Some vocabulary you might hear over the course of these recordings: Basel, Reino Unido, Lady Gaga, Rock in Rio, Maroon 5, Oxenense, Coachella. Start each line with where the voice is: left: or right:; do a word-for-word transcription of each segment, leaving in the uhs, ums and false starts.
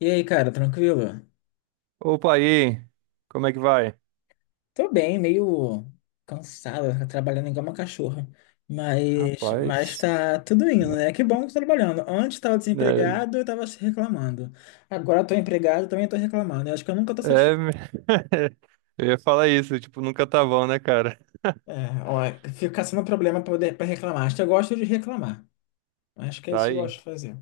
left: E aí, cara, tranquilo?
right: Opa aí, como é que vai?
left: Tô bem, meio cansado trabalhando igual uma cachorra. Mas, mas
right: Rapaz,
left: tá tudo indo, né? Que bom que tô trabalhando. Antes tava
right: é,
left: desempregado, eu tava reclamando. Agora tô empregado, também tô reclamando. Eu acho que eu nunca tô
right: é,
left: satisfeito.
right: eu ia falar isso, tipo, nunca tá bom, né, cara?
left: É, ó, fica sendo um problema pra, poder, pra reclamar. Acho que eu gosto de reclamar. Acho que é
right: Tá
left: isso que eu
right: aí.
left: gosto de fazer.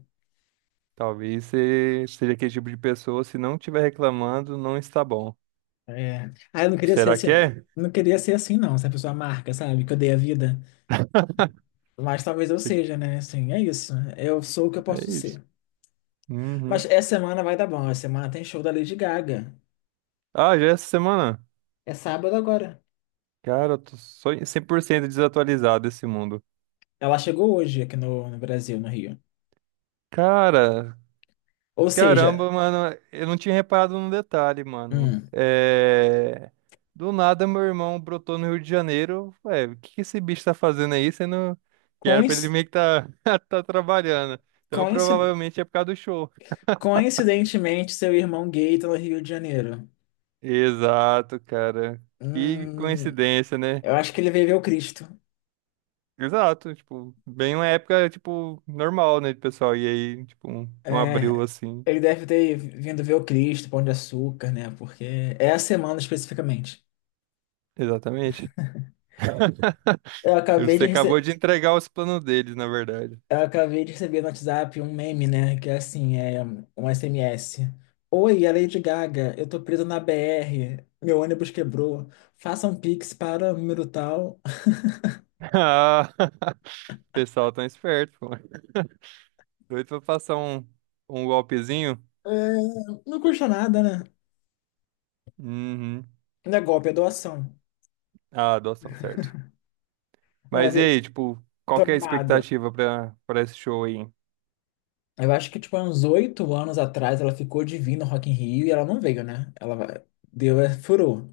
right: Talvez você seja aquele tipo de pessoa, se não estiver reclamando, não está bom.
left: É. Ah, eu não queria ser
right: Será
left: assim.
right: que é?
left: Não queria ser assim, não, essa pessoa marca, sabe? Que eu dei a vida. Mas talvez eu seja, né? Assim, é isso. Eu sou o que eu posso
right: É isso.
left: ser. Mas
right: Uhum.
left: essa semana vai dar bom. Essa semana tem show da Lady Gaga.
right: Ah, já é essa semana?
left: É sábado agora.
right: Cara, eu tô só em cem por cento desatualizado desse mundo.
left: Ela chegou hoje aqui no, no Brasil, no Rio.
right: Cara,
left: Ou
right: Caramba,
left: seja,
right: mano, eu não tinha reparado num detalhe, mano.
left: hum,
right: É... Do nada, meu irmão brotou no Rio de Janeiro. Ué, o que que esse bicho tá fazendo aí? Sendo que era pra ele
left: coinc-
right: meio que tá, tá trabalhando. Então,
left: coinci-
right: provavelmente é por causa do show.
left: coincidentemente, seu irmão gay tá no Rio de Janeiro.
right: Exato, cara. Que
left: Hum,
right: coincidência, né?
left: eu acho que ele veio ver o Cristo.
right: Exato, tipo, bem uma época, tipo, normal, né, de pessoal? E aí, tipo, um um abril
left: É,
right: assim.
left: ele deve ter vindo ver o Cristo, Pão de Açúcar, né? Porque é a semana especificamente.
right: Exatamente.
left: Eu acabei
right: Você
left: de
right: acabou
left: receber.
right: de entregar os planos deles, na verdade.
left: Eu acabei de receber no WhatsApp um meme, né? Que é assim, é um S M S. Oi, é Lady Gaga, eu tô preso na B R, meu ônibus quebrou, faça um Pix para o número tal.
right: Ah, o pessoal tão esperto, pô. Doido pra passar um, um golpezinho?
left: É, não custa nada, né?
right: Uhum.
left: Não é golpe, é doação.
right: Ah, adoção, certo.
left: Não, mas
right: Mas e
left: eu
right: aí, tipo, qual
left: tô
right: que é a
left: animado.
right: expectativa pra, pra esse show aí?
left: Eu acho que, tipo, há uns oito anos atrás ela ficou divina no Rock in Rio e ela não veio, né? Ela vai- deu, é, furou.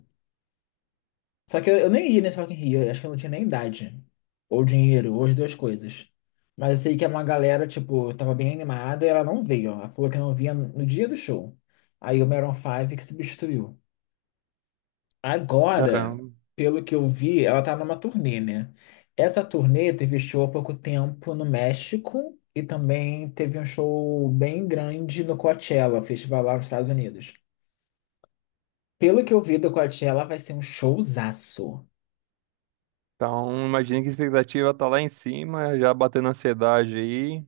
left: Só que eu, eu nem ia nesse Rock in Rio, eu acho que eu não tinha nem idade. Ou dinheiro, ou as duas coisas. Mas eu sei que uma galera, tipo, tava bem animada e ela não veio, ó. Ela falou que não vinha no dia do show. Aí o Maroon five que substituiu. Agora,
right: Caramba.
left: pelo que eu vi, ela tá numa turnê, né? Essa turnê teve show há pouco tempo no México e também teve um show bem grande no Coachella, festival lá nos Estados Unidos. Pelo que eu vi do Coachella, vai ser um showzaço.
right: Então, imagina que a expectativa tá lá em cima, já batendo ansiedade aí.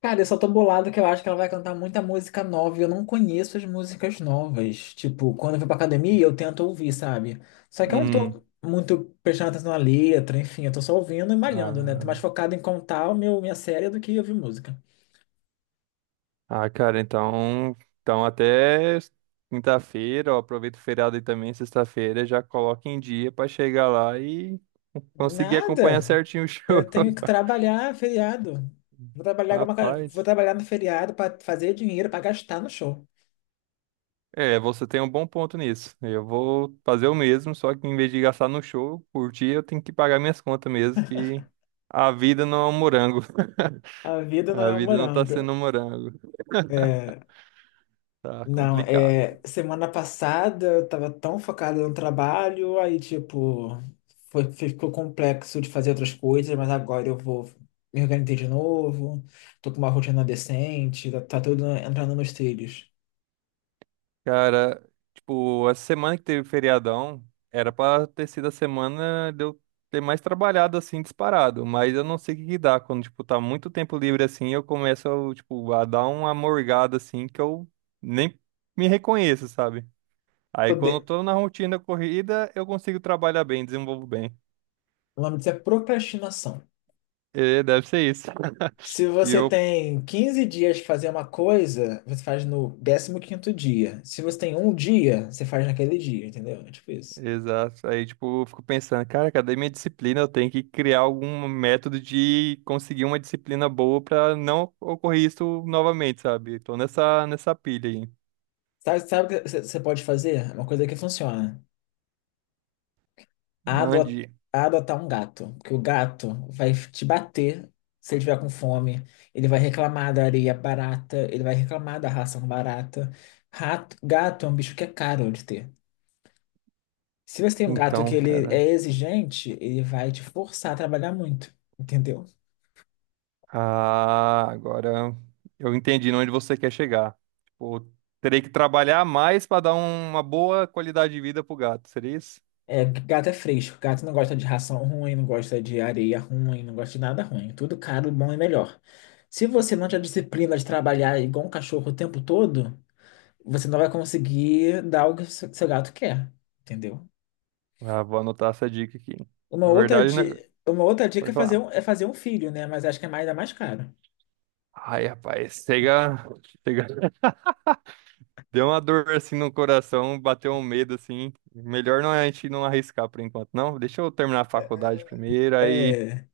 left: Cara, eu só tô bolado que eu acho que ela vai cantar muita música nova e eu não conheço as músicas novas. Tipo, quando eu vou pra academia, eu tento ouvir, sabe? Só que eu não
right: Uhum.
left: tô muito prestando atenção na letra, enfim, eu tô só ouvindo e malhando, né? Tô
right: Ah,
left: mais focado em contar o meu, minha série do que ouvir música.
right: ah, cara, então, então até quinta-feira, ó, aproveita o feriado aí também, sexta-feira, já coloca em dia pra chegar lá e conseguir acompanhar
left: Nada!
right: certinho o show.
left: Eu tenho que trabalhar feriado. Vou trabalhar, com uma ca- vou
right: Rapaz.
left: trabalhar no feriado pra fazer dinheiro, pra gastar no show.
right: É, você tem um bom ponto nisso. Eu vou fazer o mesmo, só que em vez de gastar no show, curtir, eu tenho que pagar minhas contas mesmo, que a vida não é um morango.
left: A vida não
right: A
left: é um
right: vida não tá
left: morango.
right: sendo um morango.
left: É.
right: Tá
left: Não,
right: complicada.
left: é, semana passada eu tava tão focada no trabalho, aí tipo, foi, ficou complexo de fazer outras coisas, mas agora eu vou me organizar de novo, tô com uma rotina decente, tá, tá tudo entrando nos trilhos.
right: Cara, tipo, essa semana que teve feriadão, era pra ter sido a semana de eu ter mais trabalhado assim, disparado. Mas eu não sei o que que dá. Quando, tipo, tá muito tempo livre assim, eu começo, tipo, a dar uma morgada assim que eu nem me reconheço, sabe? Aí quando eu
left: Poder,
right: tô na rotina corrida, eu consigo trabalhar bem, desenvolvo bem.
left: o nome disso é procrastinação.
right: É, deve ser isso.
left: Se
right: E
left: você
right: eu,
left: tem quinze dias de fazer uma coisa, você faz no décimo quinto dia. Se você tem um dia, você faz naquele dia, entendeu? É tipo isso.
right: exato. Aí, tipo, eu fico pensando, cara, cadê minha disciplina? Eu tenho que criar algum método de conseguir uma disciplina boa pra não ocorrer isso novamente, sabe? Tô nessa, nessa pilha aí.
left: Sabe, sabe o que você você pode fazer? É uma coisa que funciona. a ado-
right: Mande.
left: a adotar um gato, porque o gato vai te bater se ele estiver com fome, ele vai reclamar da areia barata, ele vai reclamar da ração barata. Rato, gato é um bicho que é caro de ter. Se você tem um gato que
right: Então,
left: ele
right: cara.
left: é exigente, ele vai te forçar a trabalhar muito, entendeu?
right: Ah, agora eu entendi onde você quer chegar. Tipo, terei que trabalhar mais pra dar uma boa qualidade de vida pro gato. Seria isso?
left: É, gato é fresco, gato não gosta de ração ruim, não gosta de areia ruim, não gosta de nada ruim. Tudo caro, bom e melhor. Se você não tiver disciplina de trabalhar igual um cachorro o tempo todo, você não vai conseguir dar o que seu seu gato quer, entendeu?
right: Ah, vou anotar essa dica aqui.
left: Uma
right: Na
left: outra,
right: verdade, né?
left: di- uma outra dica
right: Pode
left: é fazer
right: falar.
left: um, é fazer um filho, né? Mas acho que é mais, ainda mais caro.
right: Ai, rapaz, chega, chega. Deu uma dor assim no coração, bateu um medo assim. Melhor não é a gente não arriscar por enquanto, não. Deixa eu terminar a faculdade primeiro, aí,
left: É,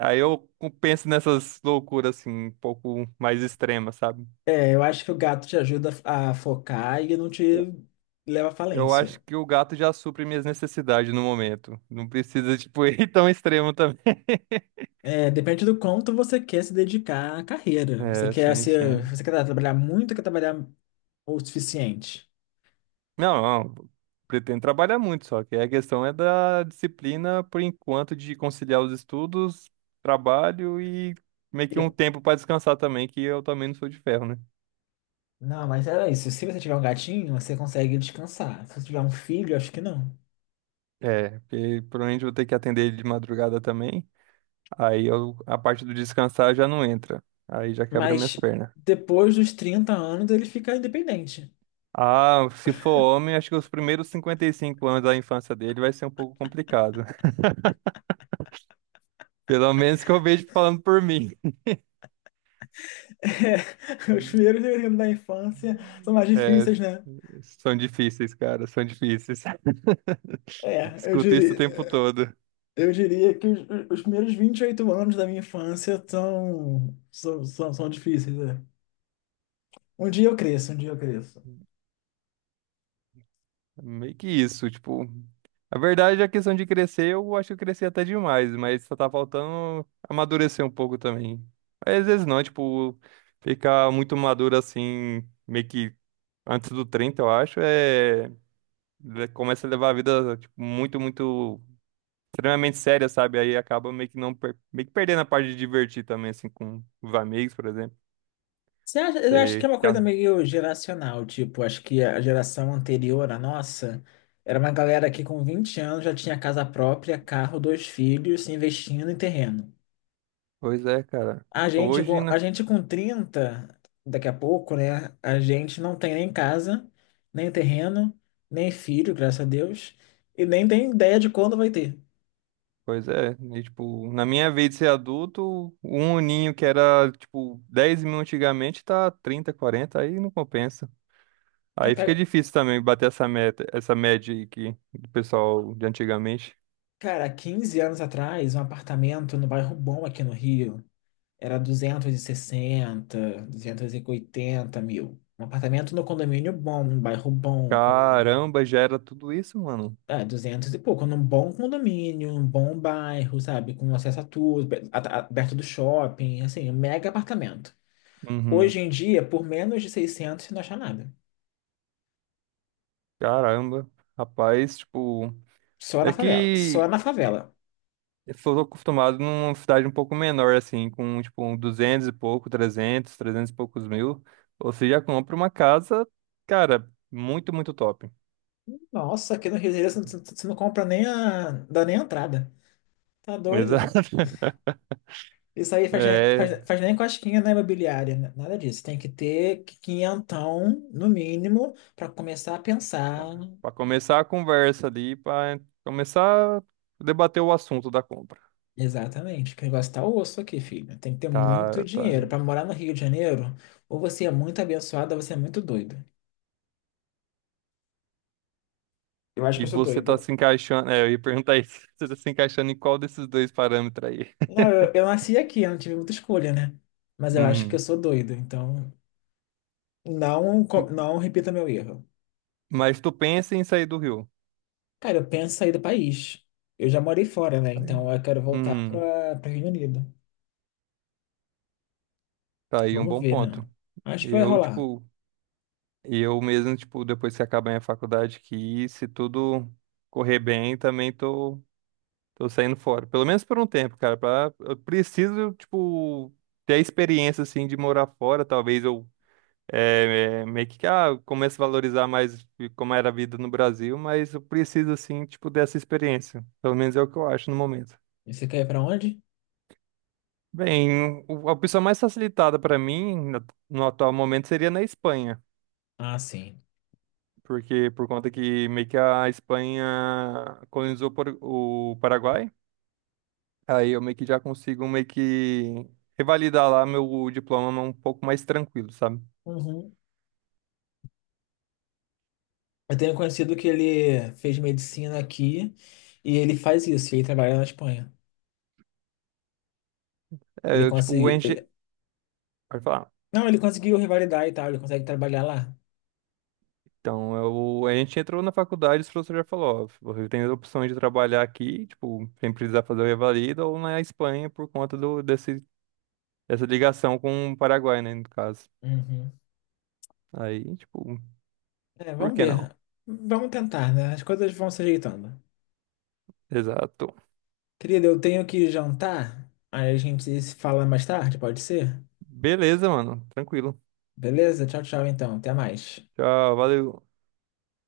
right: aí eu penso nessas loucuras assim, um pouco mais extremas, sabe?
left: é, eu acho que o gato te ajuda a focar e não
right: Eu
left: te leva à
right: eu acho
left: falência.
right: que o gato já supre minhas necessidades no momento. Não precisa, tipo, ir tão extremo também.
left: É, depende do quanto você quer se dedicar à carreira. Você
right: É,
left: quer
right: sim,
left: ser,
right: sim.
left: você quer trabalhar muito, ou quer trabalhar o suficiente.
right: Não, não, pretendo trabalhar muito, só que a questão é da disciplina, por enquanto, de conciliar os estudos, trabalho e meio que um
left: Eu-
right: tempo para descansar também, que eu também não sou de ferro, né?
left: Não, mas é isso. Se você tiver um gatinho, você consegue descansar. Se você tiver um filho, acho que não.
right: É, porque provavelmente eu vou ter que atender ele de madrugada também, aí eu- a parte do descansar já não entra, aí já quebra minhas
left: Mas
right: pernas.
left: depois dos trinta anos ele fica independente.
right: Ah, se for homem, acho que os primeiros cinquenta e cinco anos da infância dele vai ser um pouco complicado. Pelo menos que eu vejo falando por mim.
left: É, os primeiros períodos da infância são mais
right: É,
left: difíceis, né?
right: são difíceis, cara, são difíceis.
left: É, eu
right: Escuto isso o
left: diria,
right: tempo todo.
left: eu diria que os, os primeiros vinte e oito anos da minha infância são, são, são, são difíceis, é. Um dia eu cresço, um dia eu cresço.
right: Meio que isso, tipo. A verdade é a questão de crescer, eu acho que eu cresci até demais, mas só tá faltando amadurecer um pouco também. Mas às vezes não, tipo, ficar muito maduro assim, meio que antes do trinta, eu acho, é. le- Começa a levar a vida, tipo, muito, muito. Extremamente séria, sabe? Aí acaba meio que não per- meio que perdendo a parte de divertir também, assim, com os amigos, por exemplo.
left: Você acha, eu acho que é
right: Sei,
left: uma coisa
right: cara.
left: meio geracional, tipo, acho que a geração anterior à nossa era uma galera que com vinte anos já tinha casa própria, carro, dois filhos, investindo em terreno.
right: Pois é, cara.
left: A gente,
right: Hoje,
left: com- a
right: né?
left: gente com trinta daqui a pouco, né? A gente não tem nem casa, nem terreno, nem filho, graças a Deus, e nem tem ideia de quando vai ter.
right: Pois é. E, tipo, na minha vez de ser adulto, um uninho que era, tipo, dez mil antigamente tá trinta quarenta aí não compensa.
left: Mas
right: Aí fica
left: pega-
right: difícil também bater essa meta, essa média aí que do pessoal de antigamente.
left: cara, quinze anos atrás, um apartamento no bairro bom aqui no Rio era duzentos duzentos e sessenta duzentos e oitenta mil. Um apartamento no condomínio bom, um bairro bom, com
right: Caramba, já era tudo isso, mano.
left: é, duzentos e pouco, num bom condomínio, num bom bairro, sabe? Com acesso a tudo, be- a- a- perto do shopping, assim, um mega apartamento.
right: Uhum.
left: Hoje em dia, por menos de seiscentos você não acha nada.
right: Caramba. Rapaz, tipo,
left: Só
right: é
left: na favela, só
right: que.
left: na favela.
right: Eu sou acostumado numa cidade um pouco menor, assim, com tipo um duzentos e pouco, trezentos, trezentos e poucos mil. Você já compra uma casa, cara, muito, muito top.
left: Nossa, aqui no Rio de Janeiro você não você não compra nem a, dá nem a entrada. Tá doido?
right: Exato.
left: Isso aí faz, nem- faz,
right: É,
left: faz nem cosquinha na imobiliária, né? Nada disso. Tem que ter quinhentão, no mínimo, para começar a pensar.
right: para começar a conversa ali, para começar a debater o assunto da compra.
left: Exatamente, que o negócio tá osso aqui, filho. Tem que ter muito
right: Tá, tá.
left: dinheiro. Pra morar no Rio de Janeiro, ou você é muito abençoado, ou você é muito doido. Eu acho que
right: E
left: eu sou
right: você tá
left: doido.
right: se encaixando, é, eu ia perguntar isso, você tá se encaixando em qual desses dois parâmetros aí?
left: Não, eu, eu nasci aqui, eu não tive muita escolha, né? Mas eu acho que eu
right: Uhum.
left: sou doido, então não, co- não repita meu erro.
right: Mas tu pensa em sair do Rio.
left: Cara, eu penso em sair do país. Eu já morei fora, né?
right: Tá
left: Então
right: aí.
left: eu quero voltar
right: Uhum.
left: para para Reino Unido.
right: Tá aí um
left: Vamos
right: bom
left: ver, né?
right: ponto.
left: Acho
right: E
left: que vai
right: eu,
left: rolar.
right: tipo, e eu mesmo, tipo, depois que acabar minha faculdade aqui, se tudo correr bem, também tô, tô saindo fora. Pelo menos por um tempo, cara. Pra, eu preciso, tipo, ter a experiência, assim, de morar fora. Talvez eu é, é, meio que, ah, comece a valorizar mais como era a vida no Brasil, mas eu preciso, assim, tipo, dessa experiência. Pelo menos é o que eu acho no momento.
left: E você quer ir pra onde?
right: Bem, o- a opção mais facilitada para mim, no no atual momento, seria na Espanha.
left: Ah, sim.
right: Porque por conta que meio que a Espanha colonizou por- o Paraguai, aí eu meio que já consigo meio que revalidar lá meu diploma um pouco mais tranquilo, sabe?
left: Eu tenho conhecido que ele fez medicina aqui e ele faz isso, ele trabalha na Espanha.
right: É,
left: Ele
right: eu, tipo, enche...
left: conseguiu.
right: Pode falar.
left: Não, ele conseguiu revalidar e tal, ele consegue trabalhar lá.
right: Então, eu, a gente entrou na faculdade, o professor já falou, ó, você tem as opções de trabalhar aqui, tipo, sem precisar fazer o revalida, ou na Espanha por conta do, desse, dessa ligação com o Paraguai, né, no caso.
left: Uhum.
right: Aí, tipo,
left: É,
right: por
left: vamos
right: que não?
left: ver. Vamos tentar, né? As coisas vão se ajeitando.
right: Exato.
left: Querida, eu tenho que jantar. Aí a gente se fala mais tarde, pode ser?
right: Beleza, mano. Tranquilo.
left: Beleza? Tchau, tchau, então. Até mais.
right: Tchau, valeu.